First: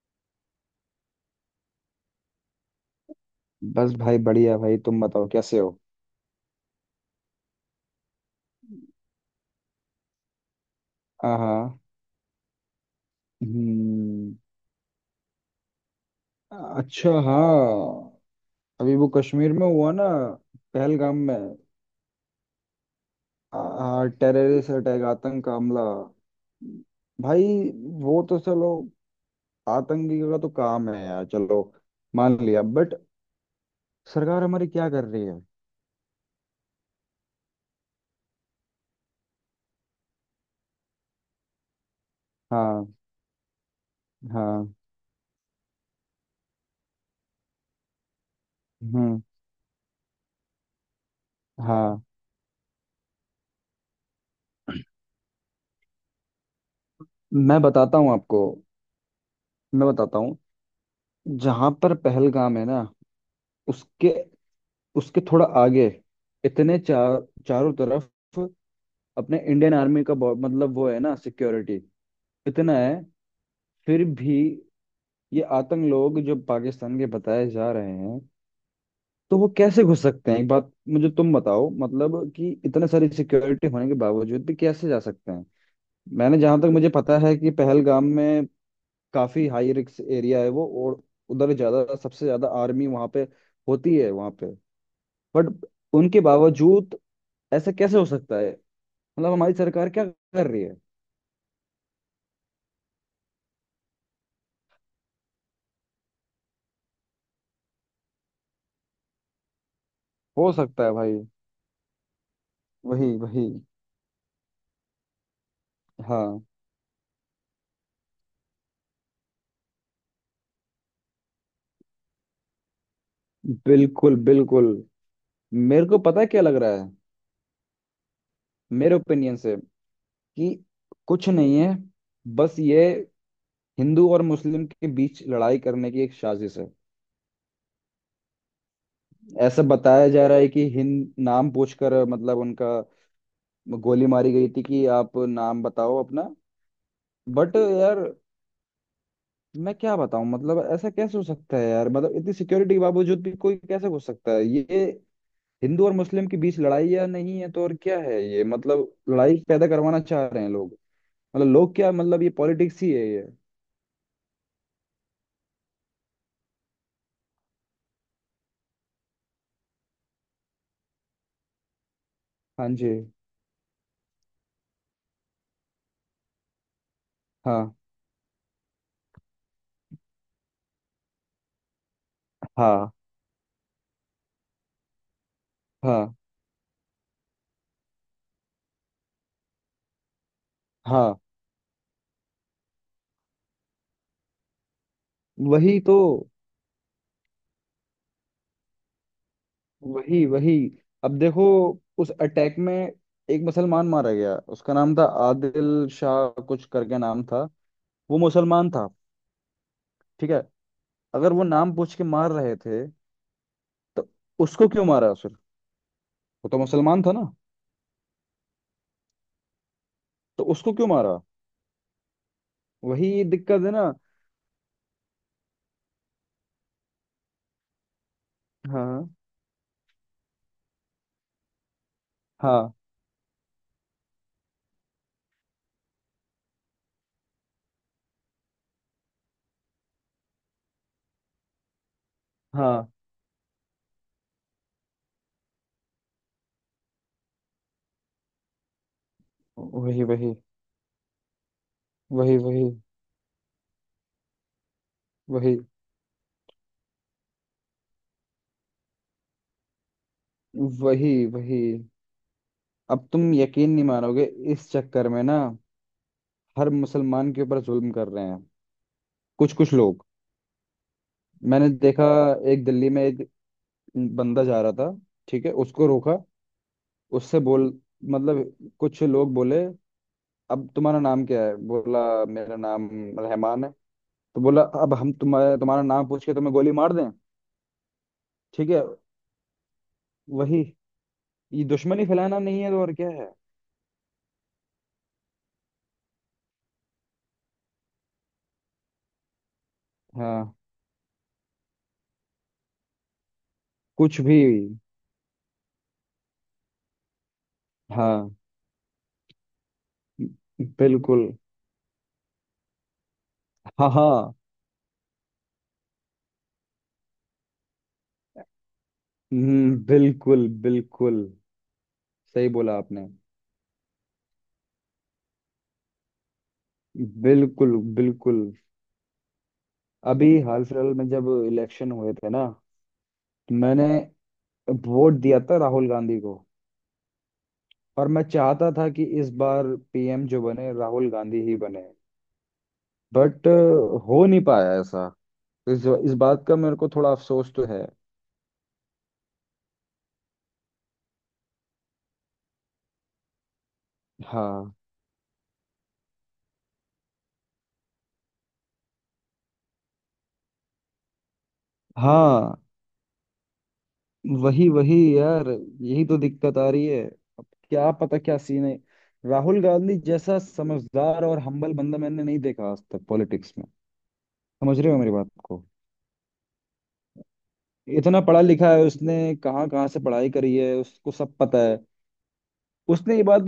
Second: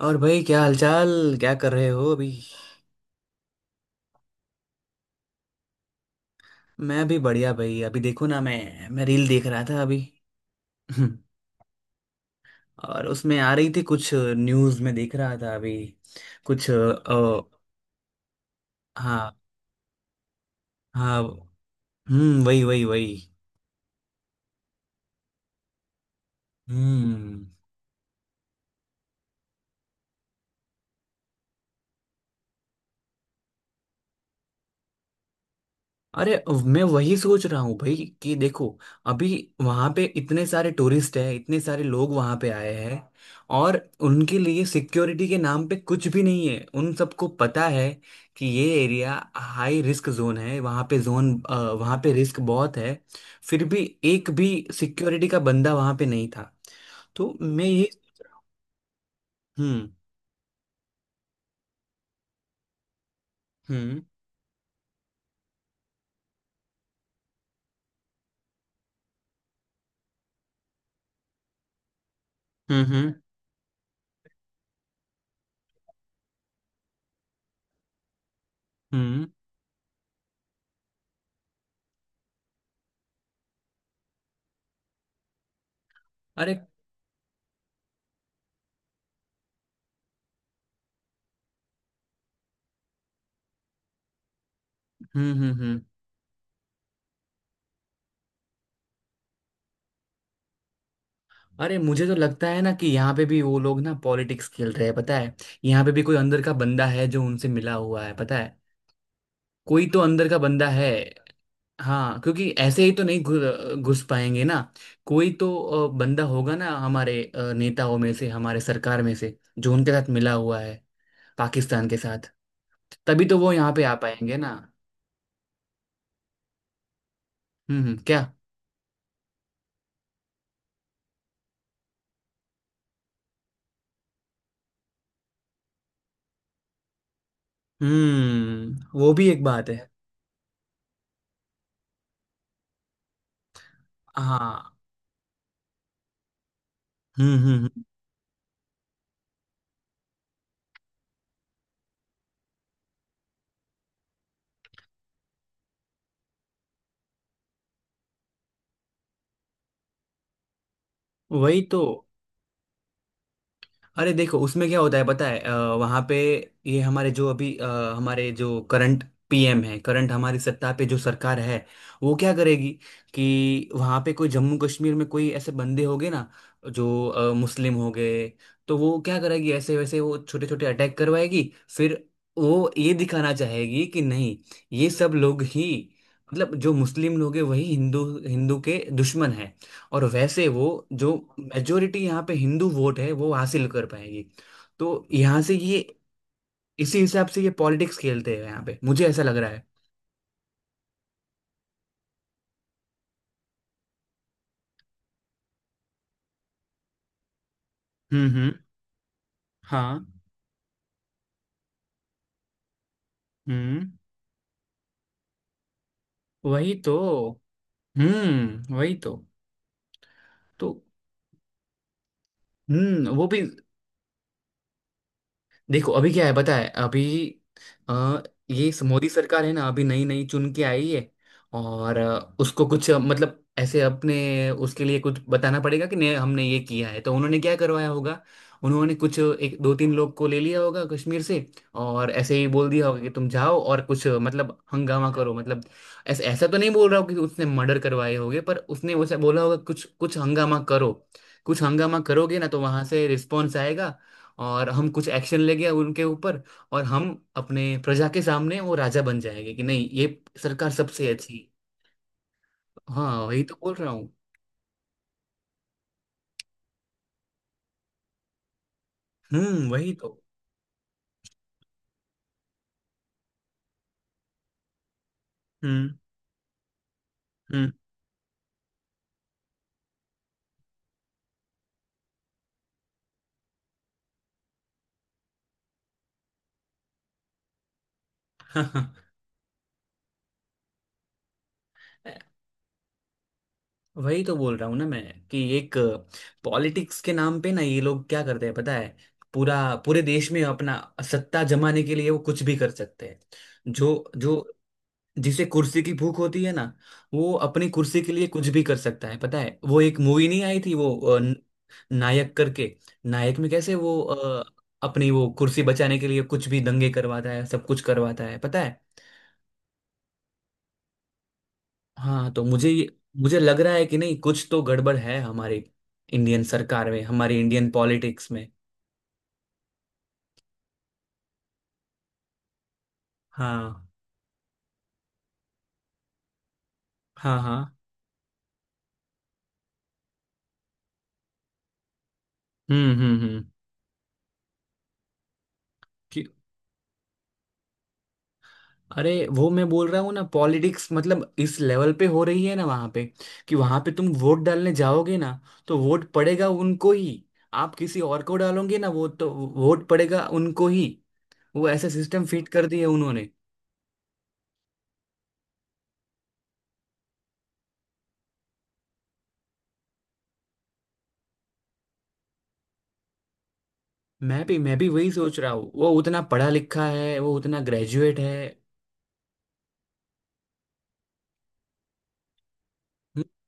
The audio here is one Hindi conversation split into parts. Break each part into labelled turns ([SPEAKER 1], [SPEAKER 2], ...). [SPEAKER 1] और भाई क्या हालचाल? क्या कर रहे हो अभी?
[SPEAKER 2] बस भाई, बढ़िया। भाई तुम बताओ, कैसे हो?
[SPEAKER 1] मैं भी बढ़िया भाई। अभी देखो ना, मैं रील देख रहा था अभी।
[SPEAKER 2] हाँ हाँ।
[SPEAKER 1] और उसमें आ रही थी, कुछ
[SPEAKER 2] हम्म।
[SPEAKER 1] न्यूज़ में देख रहा था अभी। कुछ
[SPEAKER 2] अच्छा, हाँ। अभी वो
[SPEAKER 1] हाँ
[SPEAKER 2] कश्मीर में हुआ ना, पहलगाम
[SPEAKER 1] हाँ।
[SPEAKER 2] में।
[SPEAKER 1] हम्म, वही वही वही।
[SPEAKER 2] टेररिस्ट अटैक, आतंक का हमला भाई।
[SPEAKER 1] हम्म।
[SPEAKER 2] वो तो चलो, आतंकी का तो काम है यार, चलो मान लिया, बट सरकार हमारी क्या कर रही है?
[SPEAKER 1] अरे मैं वही सोच रहा हूँ भाई, कि देखो, अभी वहां पे इतने सारे टूरिस्ट हैं, इतने सारे लोग वहां पे आए
[SPEAKER 2] हाँ।
[SPEAKER 1] हैं। और उनके लिए
[SPEAKER 2] हाँ।
[SPEAKER 1] सिक्योरिटी के नाम पे कुछ भी नहीं है। उन सबको पता है कि ये एरिया
[SPEAKER 2] हम्म।
[SPEAKER 1] हाई रिस्क जोन है। वहां पे जोन वहां
[SPEAKER 2] हाँ।
[SPEAKER 1] पे रिस्क बहुत है। फिर भी एक भी सिक्योरिटी का बंदा वहां पे नहीं था। तो
[SPEAKER 2] मैं
[SPEAKER 1] मैं ये।
[SPEAKER 2] बताता हूँ आपको। मैं
[SPEAKER 1] हम्म।
[SPEAKER 2] बताता हूँ। जहां पर पहलगाम है ना,
[SPEAKER 1] हम्म
[SPEAKER 2] उसके उसके थोड़ा आगे। इतने चारों तरफ अपने इंडियन आर्मी का मतलब वो है ना, सिक्योरिटी इतना
[SPEAKER 1] हम्म
[SPEAKER 2] है।
[SPEAKER 1] हम्म
[SPEAKER 2] फिर भी ये आतंक लोग जो पाकिस्तान के बताए जा रहे हैं,
[SPEAKER 1] हम्म,
[SPEAKER 2] तो वो कैसे घुस सकते हैं? एक बात मुझे तुम बताओ, मतलब कि इतने सारी सिक्योरिटी होने के बावजूद भी कैसे जा सकते हैं? मैंने
[SPEAKER 1] अरे।
[SPEAKER 2] जहां तक मुझे पता है कि पहलगाम में काफी हाई रिस्क एरिया है वो, और उधर ज्यादा, सबसे ज्यादा आर्मी वहां पे होती है वहां पे।
[SPEAKER 1] हम्म हम्म
[SPEAKER 2] बट
[SPEAKER 1] हम्म
[SPEAKER 2] उनके बावजूद ऐसा कैसे हो सकता है? मतलब हमारी सरकार क्या कर रही है?
[SPEAKER 1] अरे मुझे तो लगता है ना, कि यहाँ पे भी वो लोग ना पॉलिटिक्स खेल रहे हैं पता है। यहाँ पे भी कोई अंदर का बंदा है जो उनसे मिला हुआ है पता है। कोई तो अंदर का
[SPEAKER 2] हो
[SPEAKER 1] बंदा
[SPEAKER 2] सकता
[SPEAKER 1] है।
[SPEAKER 2] है भाई।
[SPEAKER 1] हाँ, क्योंकि ऐसे ही तो
[SPEAKER 2] वही
[SPEAKER 1] नहीं
[SPEAKER 2] वही।
[SPEAKER 1] घुस पाएंगे ना। कोई तो बंदा
[SPEAKER 2] हाँ,
[SPEAKER 1] होगा ना, हमारे नेताओं में से, हमारे सरकार में से, जो उनके साथ मिला हुआ है, पाकिस्तान के साथ। तभी तो वो यहाँ पे आ
[SPEAKER 2] बिल्कुल
[SPEAKER 1] पाएंगे ना।
[SPEAKER 2] बिल्कुल। मेरे को पता है क्या लग रहा है,
[SPEAKER 1] क्या?
[SPEAKER 2] मेरे ओपिनियन से, कि कुछ नहीं है, बस ये हिंदू और मुस्लिम के बीच लड़ाई करने की एक साजिश है।
[SPEAKER 1] हम्म, वो भी एक
[SPEAKER 2] ऐसा
[SPEAKER 1] बात है।
[SPEAKER 2] बताया जा रहा है कि हिंद नाम पूछकर, मतलब उनका गोली मारी गई
[SPEAKER 1] हाँ।
[SPEAKER 2] थी कि आप नाम बताओ अपना।
[SPEAKER 1] हम्म हम्म
[SPEAKER 2] बट
[SPEAKER 1] हम्म,
[SPEAKER 2] यार, मैं क्या बताऊं, मतलब ऐसा कैसे हो सकता है यार, मतलब इतनी सिक्योरिटी के बावजूद भी कोई कैसे घुस सकता है ये? हिंदू और मुस्लिम के बीच लड़ाई या नहीं है तो और क्या है ये? मतलब लड़ाई पैदा करवाना चाह रहे हैं लोग, मतलब
[SPEAKER 1] वही
[SPEAKER 2] लोग
[SPEAKER 1] तो।
[SPEAKER 2] क्या, मतलब ये पॉलिटिक्स ही है ये।
[SPEAKER 1] अरे देखो उसमें क्या होता है पता है। वहाँ पे ये हमारे जो अभी हमारे जो करंट पीएम है, करंट हमारी सत्ता पे जो सरकार है, वो क्या
[SPEAKER 2] हाँ
[SPEAKER 1] करेगी।
[SPEAKER 2] जी।
[SPEAKER 1] कि वहाँ पे कोई जम्मू कश्मीर में कोई ऐसे बंदे होंगे ना, जो मुस्लिम
[SPEAKER 2] हाँ।
[SPEAKER 1] हो गए, तो वो क्या करेगी, ऐसे वैसे वो छोटे छोटे अटैक करवाएगी। फिर वो
[SPEAKER 2] हाँ।
[SPEAKER 1] ये दिखाना चाहेगी कि नहीं, ये सब लोग ही,
[SPEAKER 2] हाँ।
[SPEAKER 1] मतलब जो मुस्लिम लोग हैं, वही हिंदू हिंदू के दुश्मन है। और वैसे वो जो
[SPEAKER 2] हाँ।
[SPEAKER 1] मेजोरिटी यहाँ पे हिंदू वोट है वो हासिल कर पाएगी। तो यहाँ से ये,
[SPEAKER 2] वही तो।
[SPEAKER 1] इसी हिसाब से ये पॉलिटिक्स खेलते हैं यहाँ पे, मुझे ऐसा लग रहा है।
[SPEAKER 2] वही वही। अब देखो, उस अटैक में एक मुसलमान मारा गया, उसका नाम था आदिल शाह कुछ करके नाम था, वो
[SPEAKER 1] हम्म।
[SPEAKER 2] मुसलमान था।
[SPEAKER 1] हाँ।
[SPEAKER 2] ठीक है, अगर वो नाम पूछ के मार रहे थे
[SPEAKER 1] हम्म,
[SPEAKER 2] तो उसको क्यों मारा? सिर्फ, वो तो
[SPEAKER 1] वही तो।
[SPEAKER 2] मुसलमान था ना,
[SPEAKER 1] हम्म, वही तो।
[SPEAKER 2] तो
[SPEAKER 1] तो
[SPEAKER 2] उसको क्यों मारा?
[SPEAKER 1] हम्म,
[SPEAKER 2] वही
[SPEAKER 1] वो भी।
[SPEAKER 2] दिक्कत है ना।
[SPEAKER 1] देखो अभी क्या है पता है। अभी अ, ये मोदी
[SPEAKER 2] हाँ
[SPEAKER 1] सरकार है ना, अभी नई नई चुन के आई है। और उसको
[SPEAKER 2] हाँ
[SPEAKER 1] कुछ मतलब ऐसे अपने उसके लिए कुछ बताना पड़ेगा कि हमने ये किया है। तो उन्होंने क्या करवाया होगा, उन्होंने कुछ 1 2 3 लोग को ले लिया होगा कश्मीर से, और ऐसे ही बोल दिया
[SPEAKER 2] हाँ।
[SPEAKER 1] होगा कि तुम जाओ और कुछ मतलब हंगामा करो, मतलब ऐसा ऐसा तो नहीं बोल रहा हूँ कि उसने मर्डर करवाए होंगे, पर उसने वैसे बोला होगा कुछ
[SPEAKER 2] वही
[SPEAKER 1] कुछ
[SPEAKER 2] वही
[SPEAKER 1] हंगामा करो। कुछ हंगामा
[SPEAKER 2] वही
[SPEAKER 1] करोगे ना तो
[SPEAKER 2] वही
[SPEAKER 1] वहां से रिस्पॉन्स आएगा, और हम कुछ एक्शन
[SPEAKER 2] वही
[SPEAKER 1] लेंगे उनके ऊपर। और हम अपने प्रजा के सामने वो राजा बन जाएंगे कि नहीं ये सरकार सबसे
[SPEAKER 2] वही
[SPEAKER 1] अच्छी।
[SPEAKER 2] वही। अब तुम
[SPEAKER 1] हाँ वही तो
[SPEAKER 2] यकीन
[SPEAKER 1] बोल
[SPEAKER 2] नहीं
[SPEAKER 1] रहा हूँ।
[SPEAKER 2] मानोगे, इस चक्कर में ना हर मुसलमान के ऊपर जुल्म कर रहे हैं कुछ
[SPEAKER 1] हम्म,
[SPEAKER 2] कुछ
[SPEAKER 1] वही
[SPEAKER 2] लोग।
[SPEAKER 1] तो।
[SPEAKER 2] मैंने देखा, एक दिल्ली में एक बंदा जा रहा था, ठीक है, उसको
[SPEAKER 1] हम्म
[SPEAKER 2] रोका। उससे बोल, मतलब कुछ लोग बोले, अब तुम्हारा नाम क्या है, बोला मेरा नाम रहमान है। तो बोला, अब हम तुम्हारा तुम्हारा नाम पूछ के तुम्हें गोली मार दें, ठीक है।
[SPEAKER 1] हम्म।
[SPEAKER 2] वही, ये दुश्मनी फैलाना नहीं है तो और क्या है?
[SPEAKER 1] वही तो बोल रहा हूँ ना मैं, कि एक पॉलिटिक्स के नाम पे ना ये लोग क्या करते हैं पता है। पूरा, पूरे देश में
[SPEAKER 2] हाँ,
[SPEAKER 1] अपना सत्ता जमाने के लिए वो कुछ भी कर सकते हैं। जो
[SPEAKER 2] कुछ भी।
[SPEAKER 1] जो जिसे कुर्सी की भूख होती है ना, वो अपनी कुर्सी के लिए
[SPEAKER 2] हाँ
[SPEAKER 1] कुछ भी कर सकता है पता है। वो एक मूवी नहीं आई थी, वो
[SPEAKER 2] बिल्कुल।
[SPEAKER 1] नायक करके। नायक में कैसे
[SPEAKER 2] हाँ
[SPEAKER 1] वो
[SPEAKER 2] हाँ।
[SPEAKER 1] अपनी वो कुर्सी बचाने के लिए कुछ भी दंगे करवाता है, सब कुछ करवाता है पता है।
[SPEAKER 2] बिल्कुल बिल्कुल।
[SPEAKER 1] हाँ तो
[SPEAKER 2] सही
[SPEAKER 1] मुझे
[SPEAKER 2] बोला
[SPEAKER 1] ये-
[SPEAKER 2] आपने।
[SPEAKER 1] मुझे लग रहा है कि नहीं कुछ तो गड़बड़ है हमारी इंडियन सरकार में, हमारी इंडियन
[SPEAKER 2] बिल्कुल
[SPEAKER 1] पॉलिटिक्स
[SPEAKER 2] बिल्कुल।
[SPEAKER 1] में।
[SPEAKER 2] अभी हाल फिलहाल में जब इलेक्शन हुए थे ना,
[SPEAKER 1] हाँ
[SPEAKER 2] मैंने वोट दिया था राहुल गांधी को।
[SPEAKER 1] हाँ हाँ।
[SPEAKER 2] और मैं चाहता था कि इस बार पीएम जो बने, राहुल गांधी ही बने।
[SPEAKER 1] हम्म हम्म हम्म
[SPEAKER 2] बट हो नहीं पाया ऐसा। इस
[SPEAKER 1] कि
[SPEAKER 2] बात का मेरे को थोड़ा अफसोस तो है।
[SPEAKER 1] अरे वो मैं बोल रहा हूँ ना पॉलिटिक्स मतलब इस लेवल पे हो रही है ना वहां पे। कि वहां पे तुम वोट डालने
[SPEAKER 2] हाँ
[SPEAKER 1] जाओगे ना, तो वोट पड़ेगा उनको ही। आप किसी और को डालोगे ना, वो तो वोट पड़ेगा उनको ही। वो ऐसा सिस्टम फिट
[SPEAKER 2] हाँ।
[SPEAKER 1] कर दिया उन्होंने।
[SPEAKER 2] वही वही यार, यही तो दिक्कत आ रही है। अब क्या पता क्या सीन है। राहुल गांधी जैसा समझदार और हम्बल बंदा मैंने नहीं देखा आज तक पॉलिटिक्स में।
[SPEAKER 1] मैं भी मैं
[SPEAKER 2] समझ
[SPEAKER 1] भी
[SPEAKER 2] रहे हो
[SPEAKER 1] वही
[SPEAKER 2] मेरी बात
[SPEAKER 1] सोच रहा
[SPEAKER 2] को?
[SPEAKER 1] हूँ, वो उतना पढ़ा लिखा है, वो उतना ग्रेजुएट
[SPEAKER 2] इतना
[SPEAKER 1] है।
[SPEAKER 2] पढ़ा लिखा है, उसने कहाँ कहाँ से पढ़ाई करी है, उसको सब पता है। उसने
[SPEAKER 1] हम्म,
[SPEAKER 2] ये बात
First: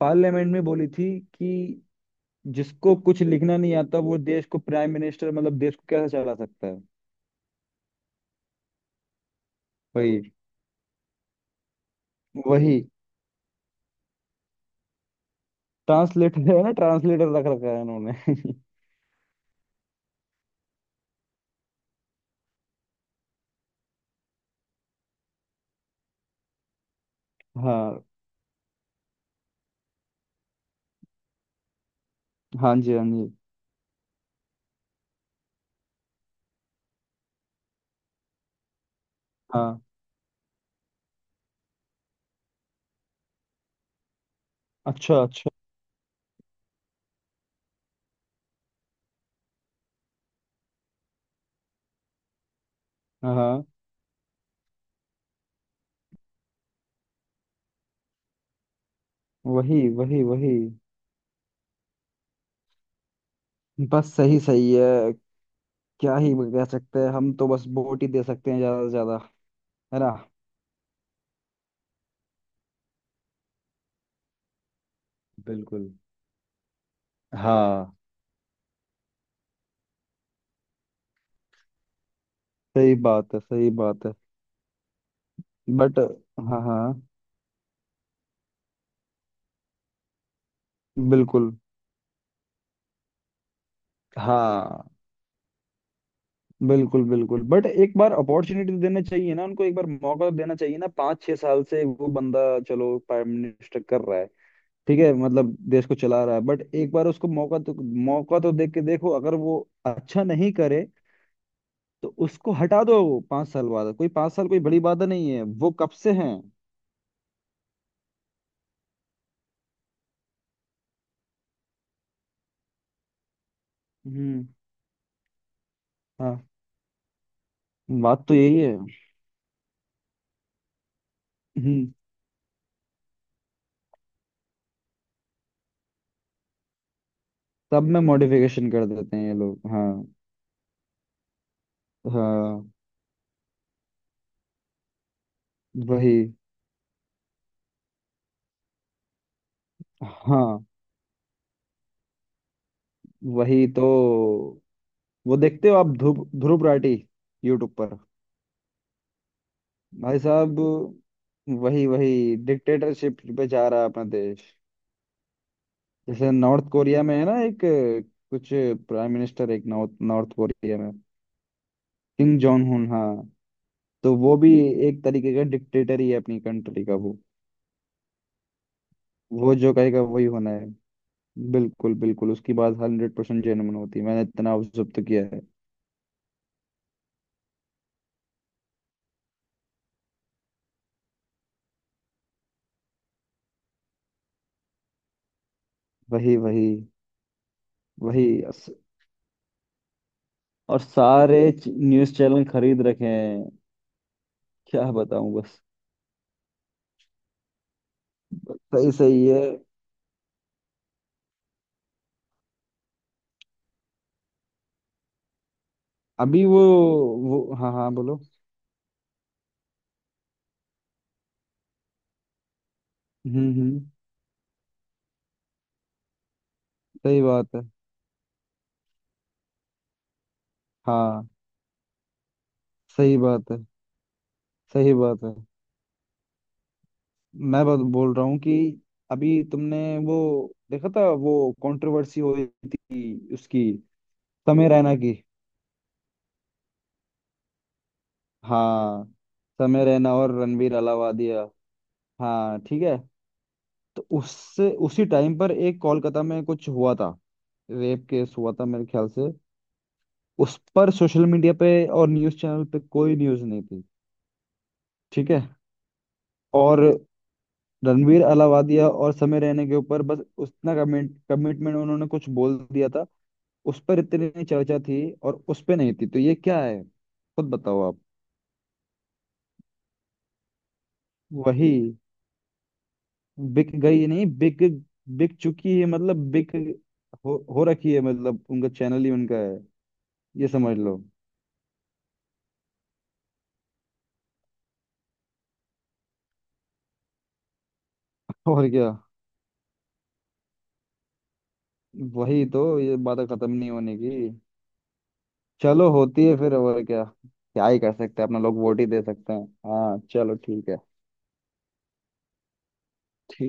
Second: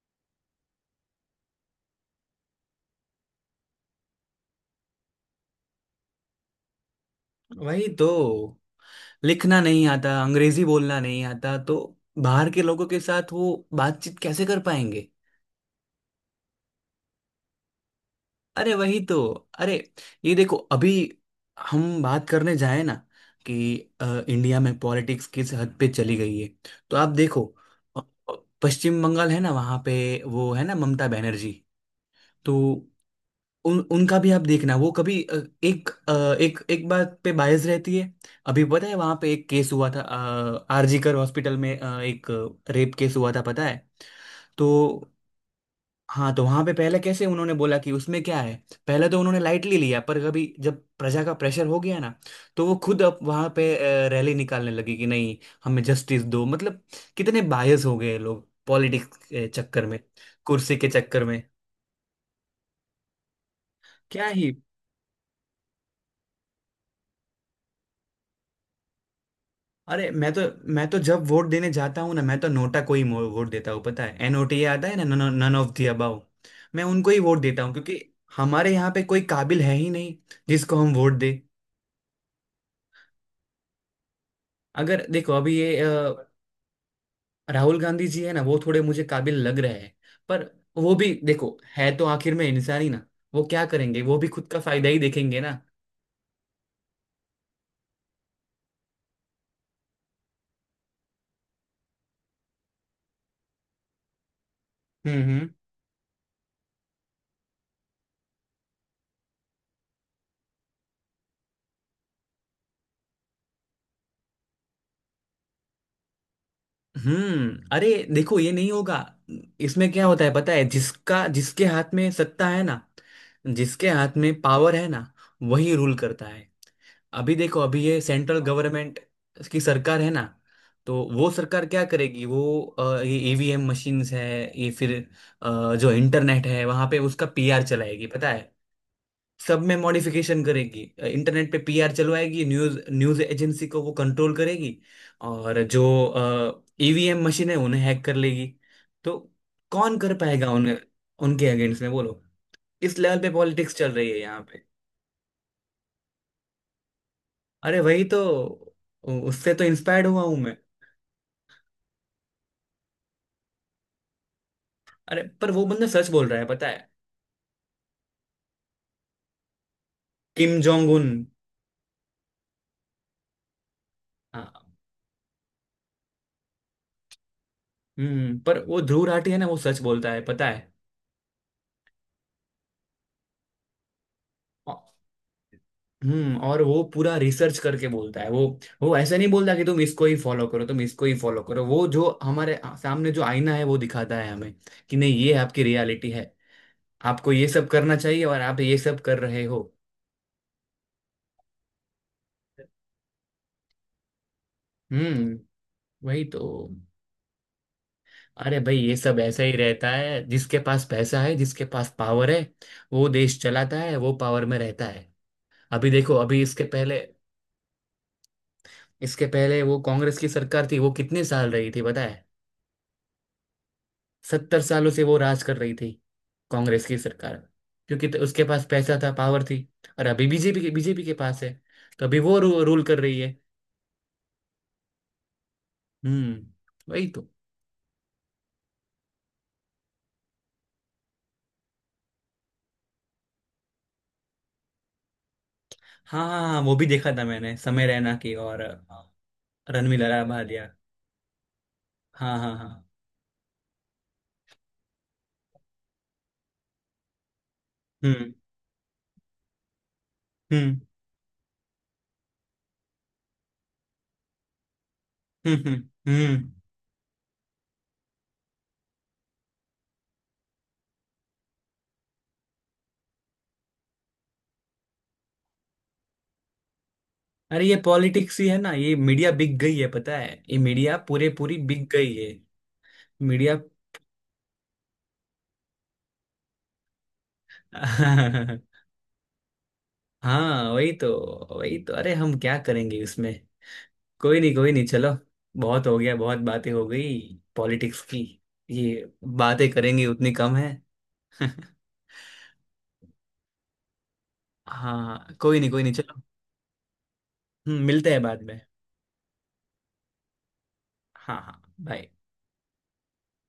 [SPEAKER 2] पार्लियामेंट में बोली थी, कि जिसको कुछ लिखना नहीं आता, वो देश को प्राइम मिनिस्टर, मतलब देश को कैसे चला सकता है?
[SPEAKER 1] वही तो, लिखना नहीं आता,
[SPEAKER 2] वही
[SPEAKER 1] अंग्रेजी बोलना नहीं आता, तो बाहर के
[SPEAKER 2] वही।
[SPEAKER 1] लोगों के साथ वो बातचीत कैसे कर पाएंगे?
[SPEAKER 2] ट्रांसलेटर है ना, ट्रांसलेटर रख रखा है उन्होंने।
[SPEAKER 1] अरे वही तो। अरे ये देखो अभी, हम बात करने जाए ना कि इंडिया में पॉलिटिक्स किस हद पे चली गई है, तो आप देखो अ,
[SPEAKER 2] हाँ।
[SPEAKER 1] पश्चिम बंगाल है ना वहाँ पे, वो है ना ममता बनर्जी। तो
[SPEAKER 2] हाँ जी। हाँ जी।
[SPEAKER 1] उन उनका भी आप देखना वो कभी एक एक एक बात पे बायस रहती है। अभी पता है वहाँ पे एक केस
[SPEAKER 2] हाँ।
[SPEAKER 1] हुआ था, आरजीकर हॉस्पिटल में एक रेप केस हुआ था पता है। तो
[SPEAKER 2] अच्छा अच्छा।
[SPEAKER 1] हाँ, तो वहां पे पहले कैसे उन्होंने बोला कि उसमें क्या है, पहले तो उन्होंने लाइटली लिया, पर कभी जब प्रजा का प्रेशर हो गया ना, तो वो खुद अब
[SPEAKER 2] हाँ
[SPEAKER 1] वहां
[SPEAKER 2] हाँ।
[SPEAKER 1] पे रैली निकालने लगी कि नहीं हमें जस्टिस दो। मतलब कितने बायस हो गए लोग पॉलिटिक्स के
[SPEAKER 2] वही
[SPEAKER 1] चक्कर में,
[SPEAKER 2] वही वही।
[SPEAKER 1] कुर्सी के चक्कर में।
[SPEAKER 2] बस
[SPEAKER 1] क्या
[SPEAKER 2] सही
[SPEAKER 1] ही।
[SPEAKER 2] सही है, क्या ही कह सकते हैं, हम तो बस वोट ही दे सकते हैं ज्यादा से ज्यादा, है ना?
[SPEAKER 1] अरे मैं तो जब वोट देने जाता हूँ ना, मैं तो नोटा को ही वोट देता हूँ पता है। एनओटीए आता है ना, नन ऑफ दी
[SPEAKER 2] बिल्कुल।
[SPEAKER 1] अबाव। मैं उनको ही वोट देता हूँ,
[SPEAKER 2] हाँ।
[SPEAKER 1] क्योंकि हमारे यहाँ पे कोई काबिल है ही नहीं जिसको हम वोट दे।
[SPEAKER 2] सही बात है, सही बात है।
[SPEAKER 1] अगर देखो अभी ये
[SPEAKER 2] बट, हाँ हाँ,
[SPEAKER 1] राहुल गांधी जी है ना, वो थोड़े मुझे काबिल लग रहे हैं। पर वो भी
[SPEAKER 2] बिल्कुल।
[SPEAKER 1] देखो है तो आखिर में इंसान ही ना, वो क्या करेंगे, वो भी खुद का फायदा
[SPEAKER 2] हाँ।
[SPEAKER 1] ही देखेंगे ना।
[SPEAKER 2] बिल्कुल बिल्कुल, बट एक बार अपॉर्चुनिटी देना चाहिए ना उनको, एक बार मौका तो देना चाहिए ना। 5 6 साल से वो बंदा, चलो, प्राइम मिनिस्टर कर रहा है, ठीक है,
[SPEAKER 1] हम्म हम्म
[SPEAKER 2] मतलब देश को चला रहा है, बट एक बार उसको मौका तो दे के देखो, अगर वो अच्छा नहीं करे तो उसको हटा दो। 5 साल बाद, कोई 5 साल कोई बड़ी बात नहीं है, वो कब से हैं।
[SPEAKER 1] हम्म। अरे देखो ये नहीं होगा। इसमें क्या होता है पता है, जिसका जिसके हाथ में सत्ता है ना, जिसके हाथ में
[SPEAKER 2] हम्म।
[SPEAKER 1] पावर है ना, वही रूल करता
[SPEAKER 2] हाँ,
[SPEAKER 1] है। अभी देखो, अभी ये
[SPEAKER 2] बात तो
[SPEAKER 1] सेंट्रल
[SPEAKER 2] यही है।
[SPEAKER 1] गवर्नमेंट की सरकार है ना, तो वो सरकार क्या
[SPEAKER 2] हम्म,
[SPEAKER 1] करेगी, वो ये ईवीएम मशीन्स है, ये फिर जो इंटरनेट है वहां पे उसका पीआर
[SPEAKER 2] तब में
[SPEAKER 1] चलाएगी पता है।
[SPEAKER 2] मॉडिफिकेशन कर देते हैं ये लोग।
[SPEAKER 1] सब में
[SPEAKER 2] हाँ।
[SPEAKER 1] मॉडिफिकेशन करेगी, इंटरनेट पे पीआर चलवाएगी,
[SPEAKER 2] हाँ।
[SPEAKER 1] न्यूज न्यूज एजेंसी को वो कंट्रोल करेगी। और जो
[SPEAKER 2] वही।
[SPEAKER 1] ईवीएम मशीन है उन्हें हैक कर लेगी। तो कौन कर पाएगा
[SPEAKER 2] हाँ।
[SPEAKER 1] उन्हें, उनके अगेंस्ट में बोलो। इस लेवल पे
[SPEAKER 2] वही
[SPEAKER 1] पॉलिटिक्स
[SPEAKER 2] तो।
[SPEAKER 1] चल रही है यहाँ पे।
[SPEAKER 2] वो देखते हो आप, ध्रुव ध्रुव राठी, यूट्यूब
[SPEAKER 1] अरे
[SPEAKER 2] पर?
[SPEAKER 1] वही तो। उससे तो इंस्पायर्ड
[SPEAKER 2] भाई
[SPEAKER 1] हुआ हूं मैं।
[SPEAKER 2] साहब, वही वही, डिक्टेटरशिप पे जा रहा है अपना देश।
[SPEAKER 1] अरे पर वो बंदा सच बोल
[SPEAKER 2] जैसे
[SPEAKER 1] रहा है पता
[SPEAKER 2] नॉर्थ
[SPEAKER 1] है।
[SPEAKER 2] कोरिया में है ना एक, कुछ प्राइम मिनिस्टर, एक north north
[SPEAKER 1] Kim
[SPEAKER 2] Korea
[SPEAKER 1] Jong
[SPEAKER 2] में,
[SPEAKER 1] उन।
[SPEAKER 2] किम जोंग हुन, हाँ। तो वो भी
[SPEAKER 1] हाँ।
[SPEAKER 2] एक तरीके का डिक्टेटर ही है अपनी कंट्री का वो।
[SPEAKER 1] हम्म, पर वो ध्रुव राठी है ना,
[SPEAKER 2] वो
[SPEAKER 1] वो
[SPEAKER 2] जो
[SPEAKER 1] सच
[SPEAKER 2] कहेगा
[SPEAKER 1] बोलता है
[SPEAKER 2] वही
[SPEAKER 1] पता
[SPEAKER 2] होना है।
[SPEAKER 1] है।
[SPEAKER 2] बिल्कुल बिल्कुल, उसकी बात 100% जेन्युइन होती है, मैंने इतना ऑब्जर्व
[SPEAKER 1] औ-
[SPEAKER 2] तो किया है।
[SPEAKER 1] हम्म, और वो पूरा रिसर्च करके बोलता है। वो ऐसे नहीं बोलता कि तुम इसको ही फॉलो करो, तुम इसको ही फॉलो करो। वो जो हमारे सामने जो आईना है वो दिखाता है हमें, कि नहीं ये आपकी रियलिटी है,
[SPEAKER 2] वही वही
[SPEAKER 1] आपको ये सब करना चाहिए
[SPEAKER 2] वही।
[SPEAKER 1] और आप
[SPEAKER 2] अस-
[SPEAKER 1] ये सब कर रहे हो।
[SPEAKER 2] और सारे न्यूज चैनल खरीद रखे हैं, क्या बताऊं
[SPEAKER 1] हम्म,
[SPEAKER 2] बस।
[SPEAKER 1] वही तो। अरे भाई
[SPEAKER 2] सही
[SPEAKER 1] ये सब
[SPEAKER 2] सही है।
[SPEAKER 1] ऐसा ही रहता है, जिसके पास पैसा है, जिसके पास पावर है, वो देश चलाता है, वो पावर में रहता है। अभी देखो अभी
[SPEAKER 2] अभी
[SPEAKER 1] इसके पहले,
[SPEAKER 2] वो, हाँ हाँ, बोलो।
[SPEAKER 1] इसके पहले वो कांग्रेस की सरकार थी, वो कितने साल रही थी पता है।
[SPEAKER 2] हम्म।
[SPEAKER 1] 70 सालों से वो राज कर रही थी, कांग्रेस की
[SPEAKER 2] सही
[SPEAKER 1] सरकार।
[SPEAKER 2] बात है।
[SPEAKER 1] क्योंकि उसके पास पैसा था, पावर थी। और अभी बीजेपी के
[SPEAKER 2] हाँ,
[SPEAKER 1] पास है, तो अभी वो रूल कर
[SPEAKER 2] सही
[SPEAKER 1] रही है।
[SPEAKER 2] बात है, सही बात है।
[SPEAKER 1] हम्म, वही तो।
[SPEAKER 2] मैं बस बोल रहा हूँ कि अभी तुमने वो देखा था, वो कंट्रोवर्सी हो रही थी उसकी, समय रैना की।
[SPEAKER 1] हाँ हाँ हाँ, वो भी देखा था मैंने, समय रैना की और
[SPEAKER 2] हाँ, समय रैना
[SPEAKER 1] रणवीर
[SPEAKER 2] और
[SPEAKER 1] भालिया।
[SPEAKER 2] रणवीर अलावादिया।
[SPEAKER 1] हाँ हाँ
[SPEAKER 2] हाँ
[SPEAKER 1] हाँ।
[SPEAKER 2] ठीक है। तो उससे उसी टाइम पर एक कोलकाता में कुछ हुआ था, रेप
[SPEAKER 1] हम्म
[SPEAKER 2] केस हुआ था मेरे ख्याल से। उस
[SPEAKER 1] हम्म
[SPEAKER 2] पर सोशल मीडिया पे और न्यूज़ चैनल पे कोई न्यूज़ नहीं थी, ठीक है।
[SPEAKER 1] हम्म। हम्म। हम्म।
[SPEAKER 2] और रणवीर अलावादिया और समय रैना के ऊपर बस उतना कमिटमेंट, उन्होंने कुछ बोल दिया था। उस पर इतनी चर्चा थी और उस पे नहीं थी, तो ये क्या है? खुद
[SPEAKER 1] अरे ये
[SPEAKER 2] बताओ आप।
[SPEAKER 1] पॉलिटिक्स ही है ना, ये मीडिया बिक गई है पता है, ये मीडिया पूरे पूरी
[SPEAKER 2] वही,
[SPEAKER 1] बिक गई है। मीडिया।
[SPEAKER 2] बिक गई नहीं, बिक बिक चुकी है, मतलब बिक हो रखी है, मतलब उनका चैनल ही उनका है। ये
[SPEAKER 1] हाँ
[SPEAKER 2] समझ
[SPEAKER 1] वही
[SPEAKER 2] लो।
[SPEAKER 1] तो। वही तो, अरे हम क्या करेंगे उसमें। कोई नहीं, कोई नहीं, चलो। बहुत हो गया, बहुत बातें हो गई पॉलिटिक्स की।
[SPEAKER 2] और क्या?
[SPEAKER 1] ये बातें करेंगे उतनी कम है।
[SPEAKER 2] वही तो, ये बात खत्म नहीं होने की।
[SPEAKER 1] हाँ, कोई नहीं कोई
[SPEAKER 2] चलो,
[SPEAKER 1] नहीं, चलो।
[SPEAKER 2] होती है फिर, और क्या, क्या ही कर
[SPEAKER 1] मिलते हैं
[SPEAKER 2] सकते हैं, अपना
[SPEAKER 1] बाद
[SPEAKER 2] लोग
[SPEAKER 1] में।
[SPEAKER 2] वोट ही दे सकते हैं, हाँ चलो ठीक है।
[SPEAKER 1] हाँ हाँ, बाय।
[SPEAKER 2] ठीक।